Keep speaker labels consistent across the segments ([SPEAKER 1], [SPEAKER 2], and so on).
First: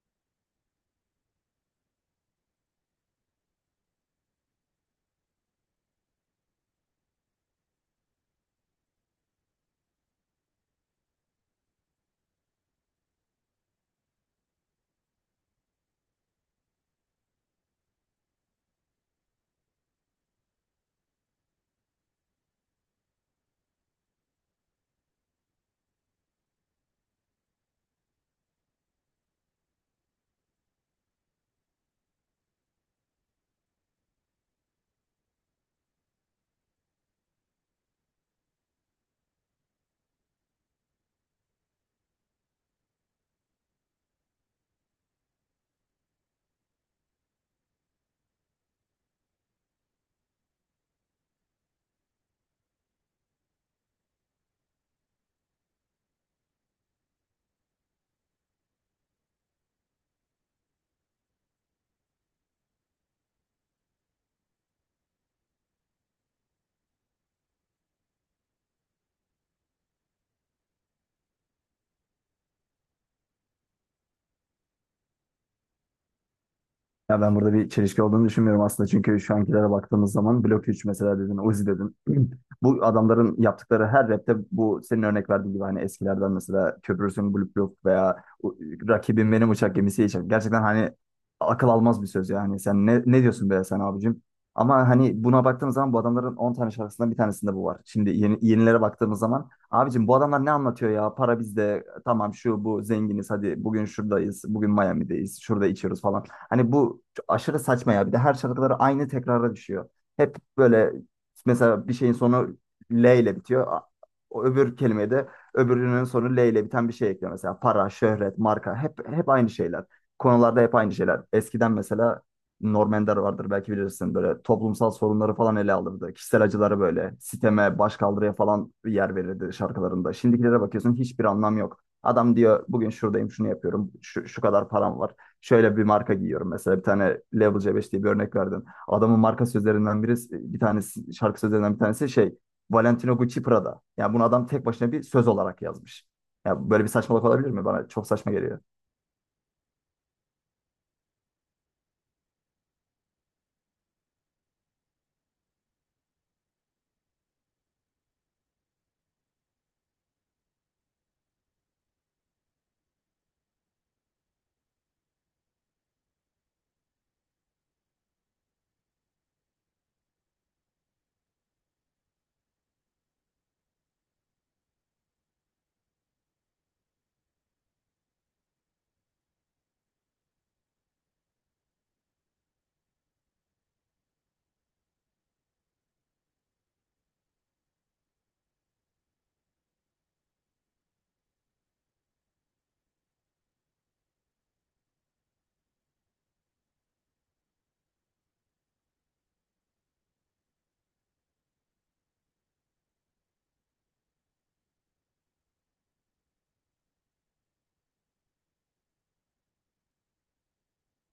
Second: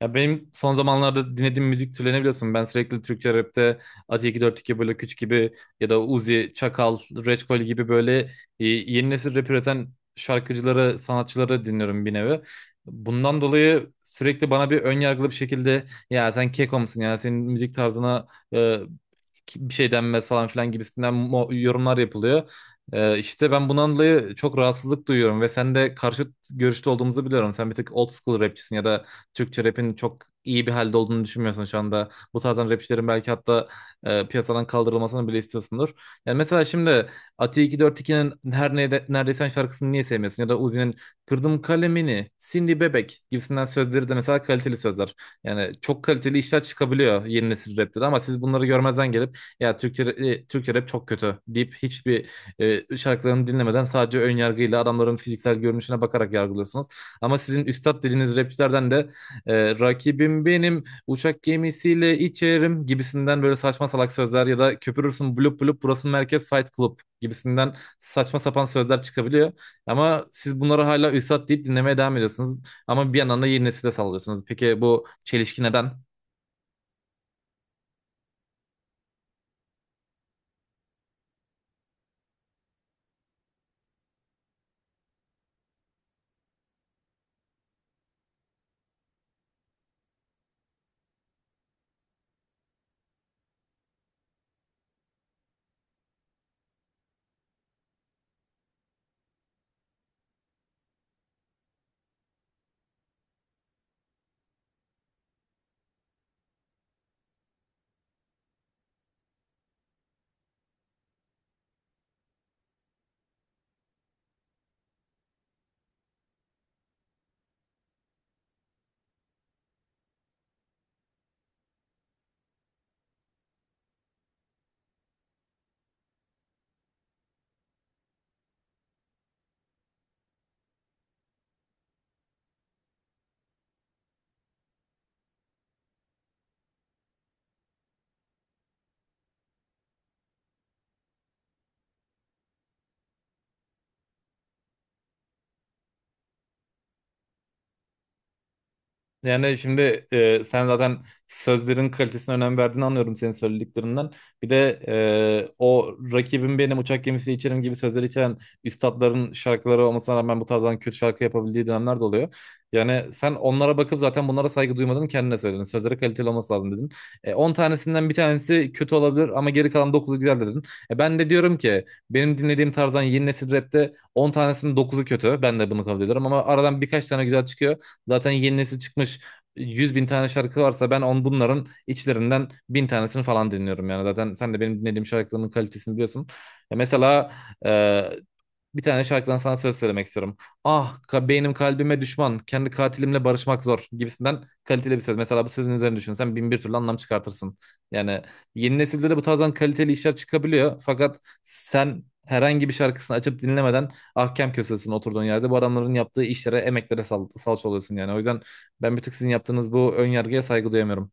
[SPEAKER 1] Ya benim son zamanlarda dinlediğim müzik türlerini biliyorsun. Ben sürekli Türkçe rapte Ati 242 böyle Küç gibi ya da Uzi, Çakal, Reçkol gibi böyle yeni nesil rap üreten şarkıcıları, sanatçıları dinliyorum bir nevi. Bundan dolayı sürekli bana bir ön yargılı bir şekilde ya sen keko musun ya senin müzik tarzına e, bir şey denmez falan filan gibisinden yorumlar yapılıyor. İşte ben bundan dolayı çok rahatsızlık duyuyorum ve sen de karşıt görüşte olduğumuzu biliyorum. Sen bir tık old school rapçisin ya da Türkçe rapin çok iyi bir halde olduğunu düşünmüyorsun şu anda. Bu tarzdan rapçilerin belki hatta piyasadan kaldırılmasını bile istiyorsundur. Yani mesela şimdi Ati 242'nin her neredeyse Sen şarkısını niye sevmiyorsun? Ya da Uzi'nin Kırdım Kalemini, Cindy Bebek gibisinden sözleri de mesela kaliteli sözler. Yani çok kaliteli işler çıkabiliyor yeni nesil rapte de, ama siz bunları görmezden gelip ya Türkçe rap çok kötü deyip hiçbir şarkılarını dinlemeden sadece ön yargıyla adamların fiziksel görünüşüne bakarak yargılıyorsunuz. Ama sizin üstad dediğiniz rapçilerden de "rakibim benim uçak gemisiyle içerim" gibisinden böyle saçma salak sözler ya da "köpürürsün blup blup burası merkez fight club" gibisinden saçma sapan sözler çıkabiliyor. Ama siz bunları hala üstad deyip dinlemeye devam ediyorsunuz. Ama bir yandan da yeni nesile sallıyorsunuz. Peki bu çelişki neden?
[SPEAKER 2] Ya ben burada bir çelişki olduğunu düşünmüyorum aslında. Çünkü şu ankilere baktığımız zaman Blok 3 mesela dedin, Uzi dedin. Bu adamların yaptıkları her rapte bu senin örnek verdiğin gibi hani eskilerden mesela Köprüsün Blok Blok veya u- Rakibim Benim Uçak Gemisi için. Gerçekten hani akıl almaz bir söz ya hani sen ne diyorsun be sen abicim? Ama hani buna baktığımız zaman bu adamların 10 tane şarkısından bir tanesinde bu var. Şimdi yenilere baktığımız zaman abicim bu adamlar ne anlatıyor ya? Para bizde, tamam, şu bu zenginiz, hadi bugün şuradayız, bugün Miami'deyiz, şurada içiyoruz falan. Hani bu çok aşırı saçma ya. Bir de her şarkıları aynı tekrara düşüyor. Hep böyle mesela bir şeyin sonu L ile bitiyor. O öbür kelimeye de öbürünün sonu L ile biten bir şey ekliyor. Mesela para, şöhret, marka hep aynı şeyler. Konularda hep aynı şeyler. Eskiden mesela Norm Ender vardır, belki bilirsin. Böyle toplumsal sorunları falan ele alırdı. Kişisel acıları, böyle siteme, başkaldırıya falan yer verirdi şarkılarında. Şimdikilere bakıyorsun, hiçbir anlam yok. Adam diyor bugün şuradayım, şunu yapıyorum. Şu kadar param var, şöyle bir marka giyiyorum mesela. Bir tane Level C5 diye bir örnek verdin. Adamın marka sözlerinden birisi, bir tanesi, şarkı sözlerinden bir tanesi şey, Valentino Gucci Prada. Yani bunu adam tek başına bir söz olarak yazmış. Ya böyle bir saçmalık olabilir mi? Bana çok saçma geliyor.
[SPEAKER 1] Yani şimdi sen zaten sözlerin kalitesine önem verdiğini anlıyorum senin söylediklerinden. Bir de o "rakibim benim uçak gemisi içerim" gibi sözleri içeren üstatların şarkıları olmasına rağmen bu tarzdan kötü şarkı yapabildiği dönemler de oluyor. Yani sen onlara bakıp zaten bunlara saygı duymadın, kendine söyledin. Sözleri kaliteli olması lazım dedin. 10 tanesinden bir tanesi kötü olabilir ama geri kalan dokuzu güzel dedin. Ben de diyorum ki benim dinlediğim tarzdan yeni nesil rapte 10 tanesinin dokuzu kötü. Ben de bunu kabul ediyorum ama aradan birkaç tane güzel çıkıyor. Zaten yeni nesil çıkmış 100 bin tane şarkı varsa ben bunların içlerinden bin tanesini falan dinliyorum yani. Zaten sen de benim dinlediğim şarkıların kalitesini biliyorsun. Ya mesela e, bir tane şarkıdan sana söz söylemek istiyorum. Beynim kalbime düşman. Kendi katilimle barışmak zor gibisinden kaliteli bir söz. Mesela bu sözün üzerine düşünsen bin bir türlü anlam çıkartırsın. Yani yeni nesilde de bu tarzdan kaliteli işler çıkabiliyor. Fakat sen herhangi bir şarkısını açıp dinlemeden ahkem kösesin oturduğun yerde. Bu adamların yaptığı işlere, emeklere sal salça oluyorsun yani. O yüzden ben bir tık sizin yaptığınız bu ön yargıya saygı duyamıyorum.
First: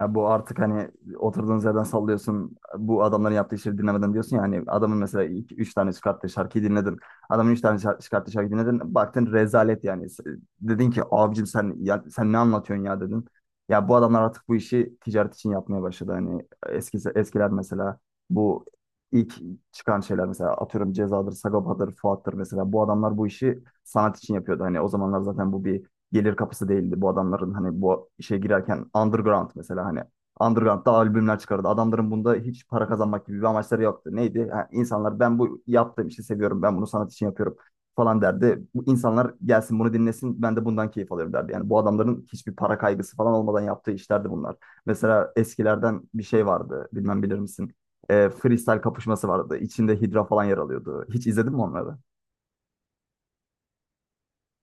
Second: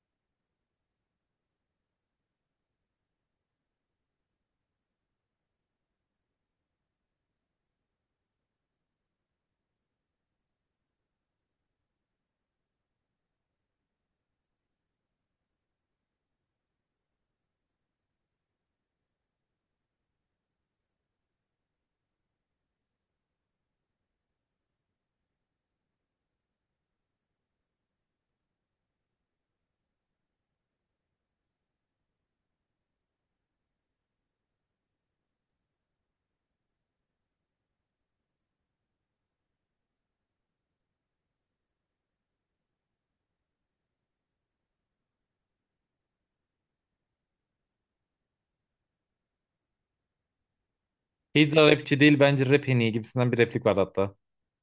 [SPEAKER 2] Ya bu artık hani oturduğunuz yerden sallıyorsun. Bu adamların yaptığı işleri dinlemeden diyorsun ya, hani adamın mesela iki, üç tane çıkarttığı şarkıyı dinledin. Adamın üç tane çıkarttığı şarkıyı dinledin. Baktın rezalet yani. Dedin ki abicim sen ya, sen ne anlatıyorsun ya dedin. Ya bu adamlar artık bu işi ticaret için yapmaya başladı. Hani eskiler mesela, bu ilk çıkan şeyler mesela, atıyorum Ceza'dır, Sagopa'dır, Fuat'tır mesela. Bu adamlar bu işi sanat için yapıyordu. Hani o zamanlar zaten bu bir gelir kapısı değildi bu adamların. Hani bu işe girerken underground mesela, hani underground'da albümler çıkardı. Adamların bunda hiç para kazanmak gibi bir amaçları yoktu. Neydi? Ha, insanlar, ben bu yaptığım işi seviyorum, ben bunu sanat için yapıyorum falan derdi. Bu insanlar gelsin bunu dinlesin, ben de bundan keyif alıyorum derdi. Yani bu adamların hiçbir para kaygısı falan olmadan yaptığı işlerdi bunlar. Mesela eskilerden bir şey vardı, bilmem bilir misin? Freestyle kapışması vardı. İçinde Hidra falan yer alıyordu. Hiç izledin mi
[SPEAKER 1] Hidra
[SPEAKER 2] onları?
[SPEAKER 1] rapçi değil, bence rap en iyi gibisinden bir replik vardı hatta.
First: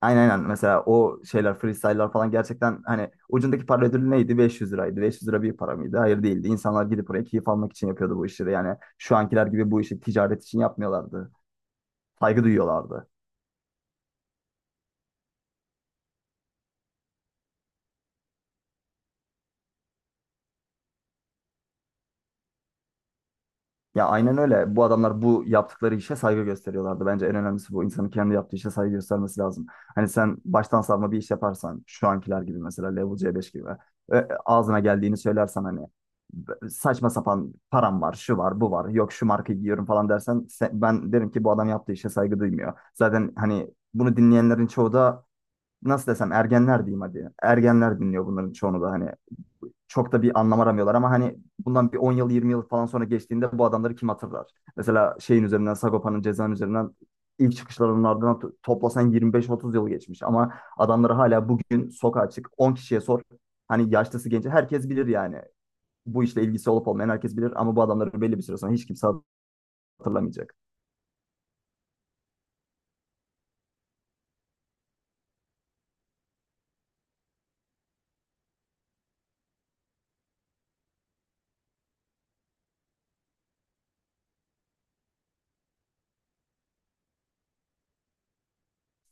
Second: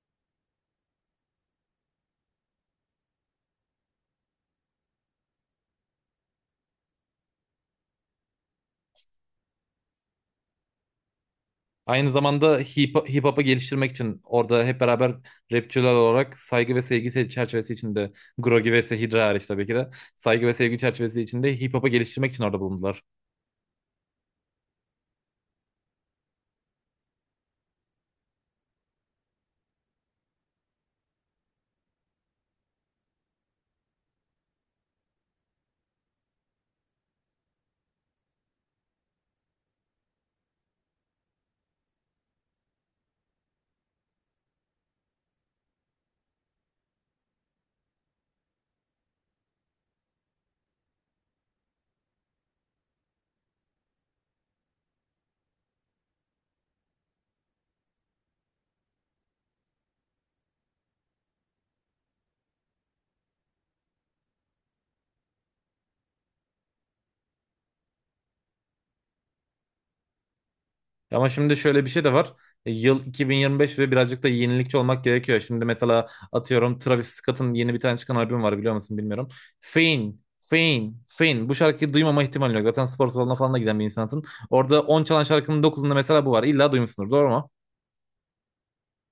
[SPEAKER 2] Aynen aynen. Mesela o şeyler, freestyle'lar falan, gerçekten hani ucundaki para ödülü neydi? 500 liraydı. 500 lira bir para mıydı? Hayır, değildi. İnsanlar gidip oraya keyif almak için yapıyordu bu işleri. Yani şu ankiler gibi bu işi ticaret için yapmıyorlardı.
[SPEAKER 1] Aynı
[SPEAKER 2] Saygı
[SPEAKER 1] zamanda hip,
[SPEAKER 2] duyuyorlardı.
[SPEAKER 1] hip hop'u geliştirmek için orada hep beraber rapçiler olarak saygı ve sevgi çerçevesi içinde, Grogi ve Sehidra hariç tabii ki de, saygı ve sevgi çerçevesi içinde hip hop'u geliştirmek için orada bulundular.
[SPEAKER 2] Ya aynen öyle. Bu adamlar bu yaptıkları işe saygı gösteriyorlardı. Bence en önemlisi bu. İnsanın kendi yaptığı işe saygı göstermesi lazım. Hani sen baştan savma bir iş yaparsan, şu ankiler gibi mesela Level C5 gibi ağzına geldiğini söylersen, hani saçma sapan param var, şu var, bu var, yok şu markayı giyiyorum falan dersen, se- ben derim ki bu adam yaptığı işe saygı duymuyor. Zaten hani bunu dinleyenlerin çoğu da, nasıl desem, ergenler diyeyim hadi. Ergenler dinliyor bunların çoğunu da, hani çok da bir anlam aramıyorlar, ama hani bundan bir 10 yıl 20 yıl falan sonra geçtiğinde bu adamları kim hatırlar? Mesela şeyin üzerinden, Sagopa'nın, cezanın üzerinden ilk çıkışlarının ardından toplasan 25-30 yıl geçmiş, ama adamları hala bugün sokağa çık, 10 kişiye sor, hani yaşlısı genci herkes bilir yani, bu işle ilgisi olup olmayan herkes bilir, ama bu adamları belli bir süre sonra hiç kimse hatırlamayacak.
[SPEAKER 1] Ama şimdi şöyle bir şey de var. Yıl 2025 ve birazcık da yenilikçi olmak gerekiyor. Şimdi mesela atıyorum Travis Scott'ın yeni bir tane çıkan albüm var, biliyor musun bilmiyorum. Fame, Fame, Fame. Bu şarkıyı duymama ihtimali yok. Zaten spor salonuna falan da giden bir insansın. Orada 10 çalan şarkının dokuzunda mesela bu var. İlla duymuşsundur, doğru mu?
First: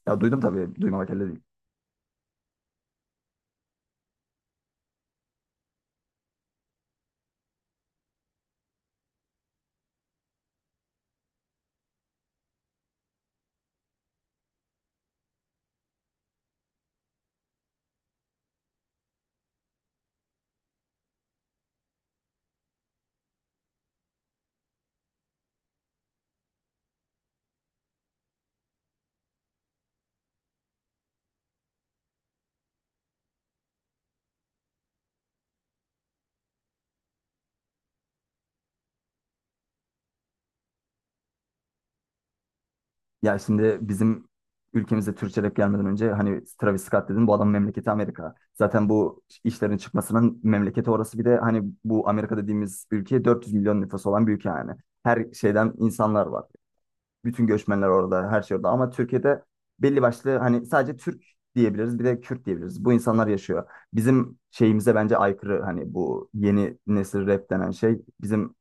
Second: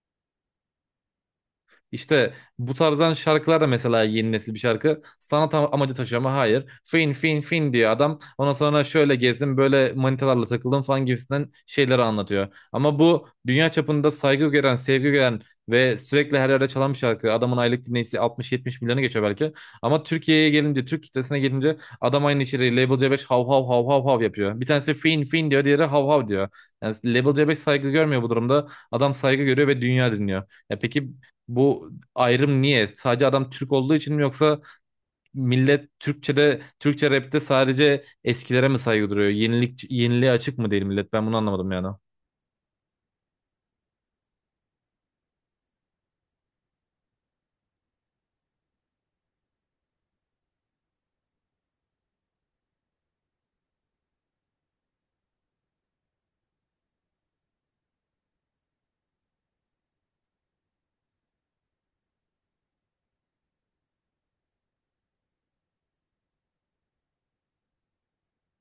[SPEAKER 2] Ya duydum tabii, duymamak elde değil.
[SPEAKER 1] İşte bu tarzdan şarkılar da mesela yeni nesil bir şarkı. Sanat amacı taşıyor ama hayır. Fin fin fin diyor adam. Ondan sonra şöyle gezdim böyle manitalarla takıldım falan gibisinden şeyleri anlatıyor. Ama bu dünya çapında saygı gören, sevgi gören ve sürekli her yerde çalan bir şarkı. Adamın aylık dinleyicisi 60-70 milyonu geçiyor belki. Ama Türkiye'ye gelince, Türk kitlesine gelince adam aynı içeriği Label C5 hav hav hav hav hav yapıyor. Bir tanesi fin fin diyor, diğeri hav hav diyor. Yani Label C5 saygı görmüyor bu durumda. Adam saygı görüyor ve dünya dinliyor. Ya peki bu ayrım niye? Sadece adam Türk olduğu için mi, yoksa millet Türkçe'de, Türkçe rap'te sadece eskilere mi saygı duruyor? Yeniliğe açık mı değil millet? Ben bunu anlamadım yani.
[SPEAKER 2] Ya şimdi bizim ülkemizde Türkçe rap gelmeden önce, hani Travis Scott dedin, bu adamın memleketi Amerika. Zaten bu işlerin çıkmasının memleketi orası, bir de hani bu Amerika dediğimiz ülke 400 milyon nüfusu olan bir ülke yani. Her şeyden insanlar var. Bütün göçmenler orada, her şey orada. Ama Türkiye'de belli başlı, hani sadece Türk diyebiliriz, bir de Kürt diyebiliriz. Bu insanlar yaşıyor. Bizim şeyimize bence aykırı hani bu yeni nesil rap denen şey bizim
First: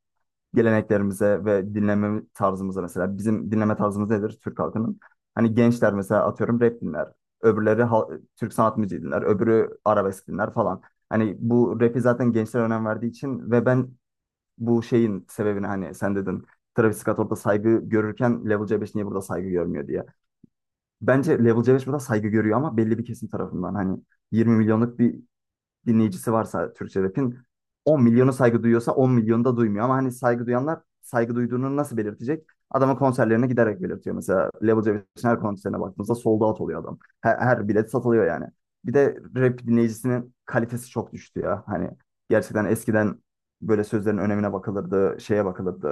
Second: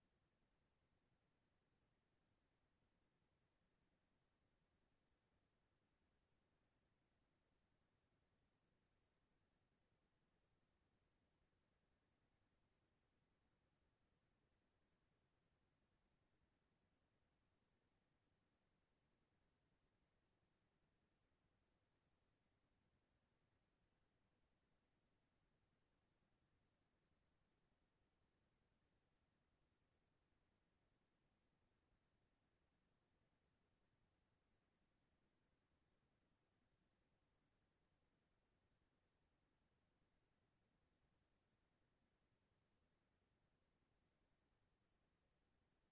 [SPEAKER 2] geleneklerimize ve dinleme tarzımıza. Mesela bizim dinleme tarzımız nedir Türk halkının? Hani gençler mesela atıyorum rap dinler. Öbürleri Türk sanat müziği dinler. Öbürü arabesk dinler falan. Hani bu rap'i zaten gençler önem verdiği için, ve ben bu şeyin sebebini, hani sen dedin Travis Scott orada saygı görürken Level C5 niye burada saygı görmüyor diye. Bence Level C5 burada saygı görüyor, ama belli bir kesim tarafından. Hani 20 milyonluk bir dinleyicisi varsa Türkçe rap'in, 10 milyonu saygı duyuyorsa 10 milyonu da duymuyor. Ama hani saygı duyanlar saygı duyduğunu nasıl belirtecek? Adamın konserlerine giderek belirtiyor. Mesela Level Cebesi'nin her konserine baktığımızda sold out oluyor adam. Her bilet satılıyor yani. Bir de rap dinleyicisinin kalitesi çok düştü ya. Hani gerçekten eskiden böyle sözlerin önemine bakılırdı, şeye bakılırdı.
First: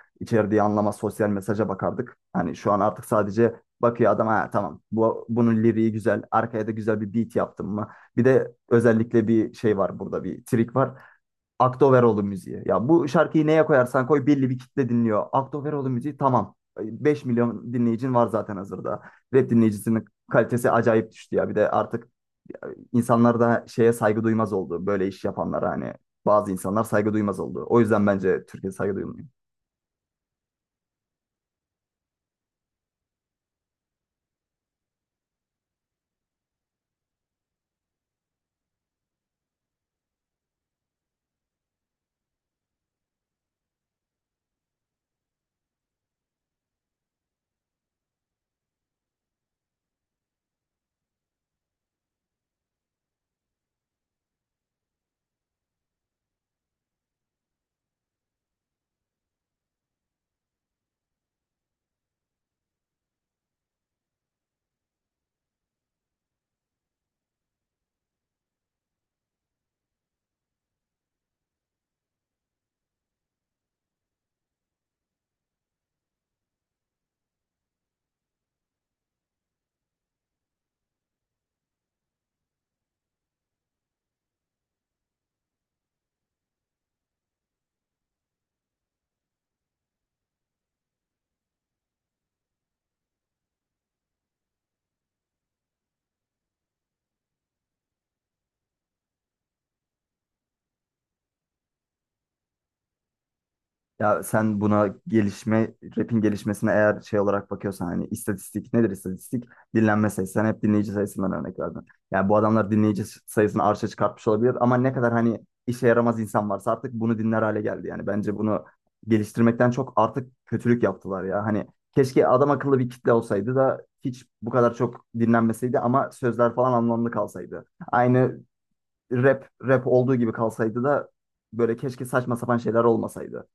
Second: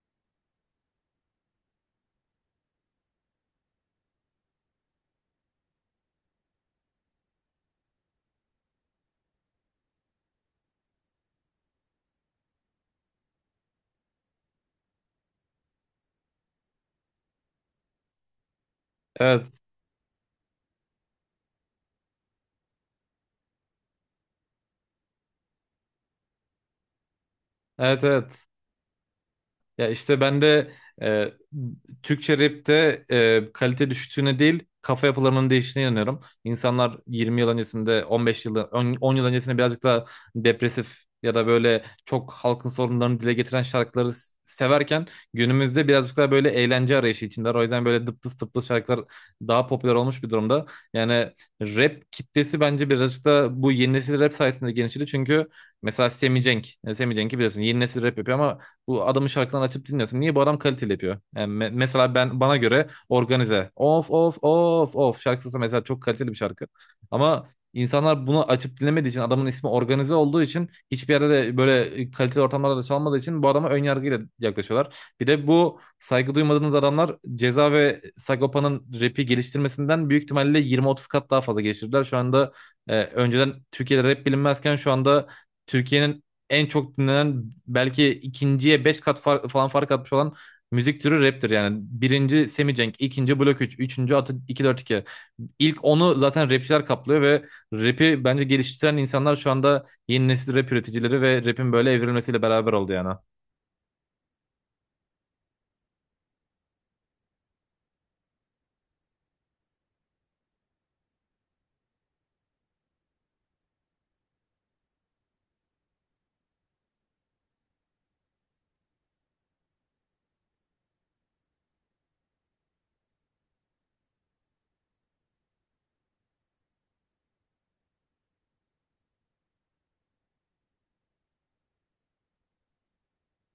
[SPEAKER 2] İçerdiği anlama, sosyal mesaja bakardık. Hani şu an artık sadece bakıyor adam, ha tamam, bunun liriği güzel, arkaya da güzel bir beat yaptım mı? Bir de özellikle bir şey var burada, bir trik var. Aktoveroğlu müziği. Ya bu şarkıyı neye koyarsan koy belli bir kitle dinliyor. Aktoveroğlu müziği, tamam, 5 milyon dinleyicin var zaten hazırda.
[SPEAKER 1] Evet,
[SPEAKER 2] Rap dinleyicisinin kalitesi acayip düştü ya. Bir de artık insanlar da şeye saygı duymaz oldu. Böyle iş yapanlara hani bazı insanlar saygı duymaz oldu. O
[SPEAKER 1] evet,
[SPEAKER 2] yüzden bence
[SPEAKER 1] evet.
[SPEAKER 2] Türkiye saygı duymuyor.
[SPEAKER 1] Ya işte ben de e, Türkçe rapte kalite düştüğüne değil kafa yapılarının değiştiğine inanıyorum. İnsanlar 20 yıl öncesinde, 15 yıl, 10 yıl öncesinde birazcık daha depresif ya da böyle çok halkın sorunlarını dile getiren şarkıları severken, günümüzde birazcık daha böyle eğlence arayışı içindeler. O yüzden böyle dıptıs dıptıs şarkılar daha popüler olmuş bir durumda. Yani rap kitlesi bence birazcık da bu yeni nesil rap sayesinde genişledi. Çünkü mesela Semi Cenk, yani Semi Cenk'i biliyorsun, yeni nesil rap yapıyor ama bu adamın şarkılarını açıp dinliyorsun. Niye bu adam kaliteli yapıyor? Yani mesela ben bana göre Organize. Of of of of şarkısı mesela çok kaliteli bir şarkı. Ama insanlar bunu açıp dinlemediği için, adamın ismi Organize olduğu için, hiçbir yerde de böyle kaliteli ortamlarda da çalmadığı için bu adama ön yargıyla yaklaşıyorlar. Bir de bu saygı duymadığınız adamlar Ceza ve Sagopa'nın rap'i geliştirmesinden büyük ihtimalle 20-30 kat daha fazla geliştirdiler. Şu anda önceden Türkiye'de rap bilinmezken şu anda Türkiye'nin en çok dinlenen, belki ikinciye 5 kat falan fark atmış olan müzik türü raptir yani. Birinci Semicenk, ikinci Blok 3, üçüncü Atı 242. İlk onu zaten rapçiler kaplıyor ve rapi bence geliştiren insanlar şu anda yeni nesil rap üreticileri, ve rapin böyle evrilmesiyle beraber oldu yani.
[SPEAKER 2] Ya sen buna gelişme, rap'in gelişmesine eğer şey olarak bakıyorsan, hani istatistik nedir istatistik? Dinlenme sayısı. Sen hep dinleyici sayısından örnek verdin. Yani bu adamlar dinleyici sayısını arşa çıkartmış olabilir, ama ne kadar hani işe yaramaz insan varsa artık bunu dinler hale geldi. Yani bence bunu geliştirmekten çok artık kötülük yaptılar ya. Hani keşke adam akıllı bir kitle olsaydı da hiç bu kadar çok dinlenmeseydi, ama sözler falan anlamlı kalsaydı. Aynı rap rap olduğu gibi kalsaydı da böyle keşke saçma sapan şeyler olmasaydı.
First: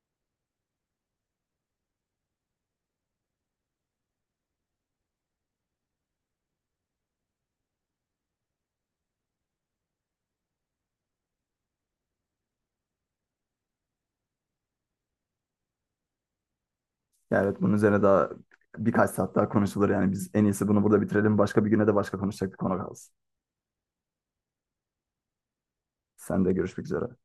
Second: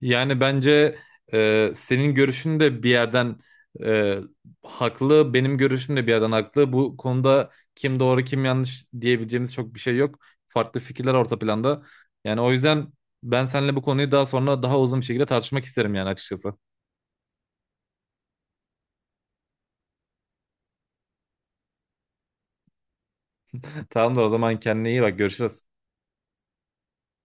[SPEAKER 1] Yani bence senin görüşün de bir yerden e, haklı, benim görüşüm de bir yerden haklı. Bu konuda kim doğru kim yanlış diyebileceğimiz çok bir şey yok. Farklı fikirler orta planda. Yani o yüzden ben seninle bu konuyu daha sonra daha uzun bir şekilde tartışmak isterim yani, açıkçası.
[SPEAKER 2] Yani evet, bunun üzerine daha birkaç saat daha konuşulur yani, biz en iyisi bunu burada bitirelim. Başka bir güne de başka konuşacak bir konu kalsın.
[SPEAKER 1] Tamamdır o zaman, kendine iyi bak, görüşürüz.
[SPEAKER 2] Sen de görüşmek üzere.